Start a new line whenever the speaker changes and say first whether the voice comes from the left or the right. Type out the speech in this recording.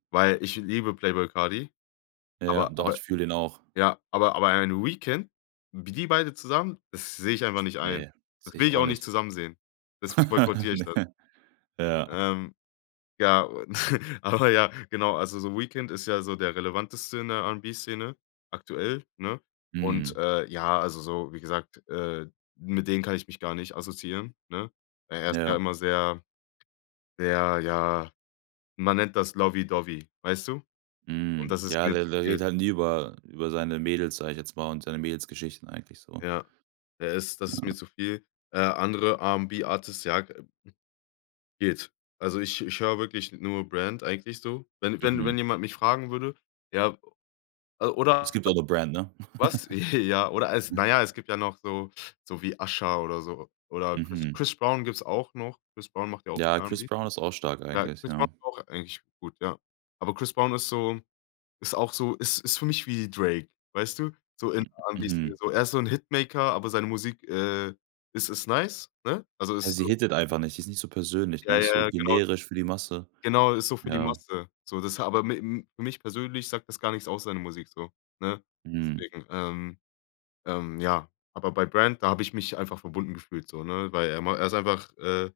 left: Weil, ich liebe Playboy Carti,
right: Ja,
left: aber
right: doch, ich
left: aber
right: fühle den auch.
left: ja, aber aber ein Weekend, wie die beide zusammen, das sehe ich einfach nicht ein.
right: Ne,
left: Das
right: sehe
left: will
right: ich
left: ich
right: auch
left: auch nicht
right: nicht.
left: zusammen sehen, deswegen boykottiere ich das.
right: Ne. Ja.
left: Ähm. Ja, aber ja, genau. Also, so Weekend ist ja so der relevanteste in der R'n'B-Szene aktuell, ne? Und,
right: Mhm.
left: äh, ja, also, so, wie gesagt, äh, mit den kann ich mich gar nicht assoziieren, ne? Er ist ja
right: Ja.
left: immer sehr, sehr, ja, man nennt das Lobby Dobby, weißt du? Und
right: Mhm.
left: das ist
right: Ja,
left: mir
right: der
left: zu
right: der redet
left: viel.
right: halt nie über über seine Mädels, sage ich jetzt mal, und seine Mädelsgeschichten eigentlich so.
left: Ja, er ist das ist mir
right: Ja.
left: zu viel. Äh, andere R'n'B-Artists, ja geht. Also, ich ich höre wirklich nur Brand eigentlich so. Wenn wenn wenn
right: Mhm.
left: jemand mich fragen würde, ja also
right: Es
left: oder
right: gibt auch noch Brand, ne?
left: Was? Ja, oder als
right: Ja.
left: na ja, es gibt ja noch so, so wie Usher oder so. Oder Chris
right: Mhm.
left: Chris Brown gibt's auch noch. Chris Brown macht ja auch
right: Ja. Chris
left: R'n'B.
right: Brown ist auch stark
left: Ja,
right: eigentlich,
left: Chris Brown
right: ja.
left: ist auch eigentlich gut, ja. Aber Chris Brown ist so ist auch so ist ist für mich wie Drake, weißt du? So in
right: M
left: R'n'B
right: mhm.
left: Szene, so. Er ist so 'n Hitmaker, aber seine Musik, äh, is ist nice, ne? Also,
right: Ja,
left: ist
right: sie
left: so
right: hittet einfach nicht, die ist nicht so persönlich, ne?
left: Ja,
right: Ist so
left: ja, genau.
right: generisch für die Masse.
left: Genau, ist so für die
right: Ja.
left: Masse, so. Das ha aber m für mich persönlich sagt das gar nichts aus, seine Musik so, ne?
right: Mhm.
left: Deswegen, ähm, ähm, ja aber bei Brand, da habe ich mich einfach verbunden gefühlt so, ne? Weil er ma er ist einfach, äh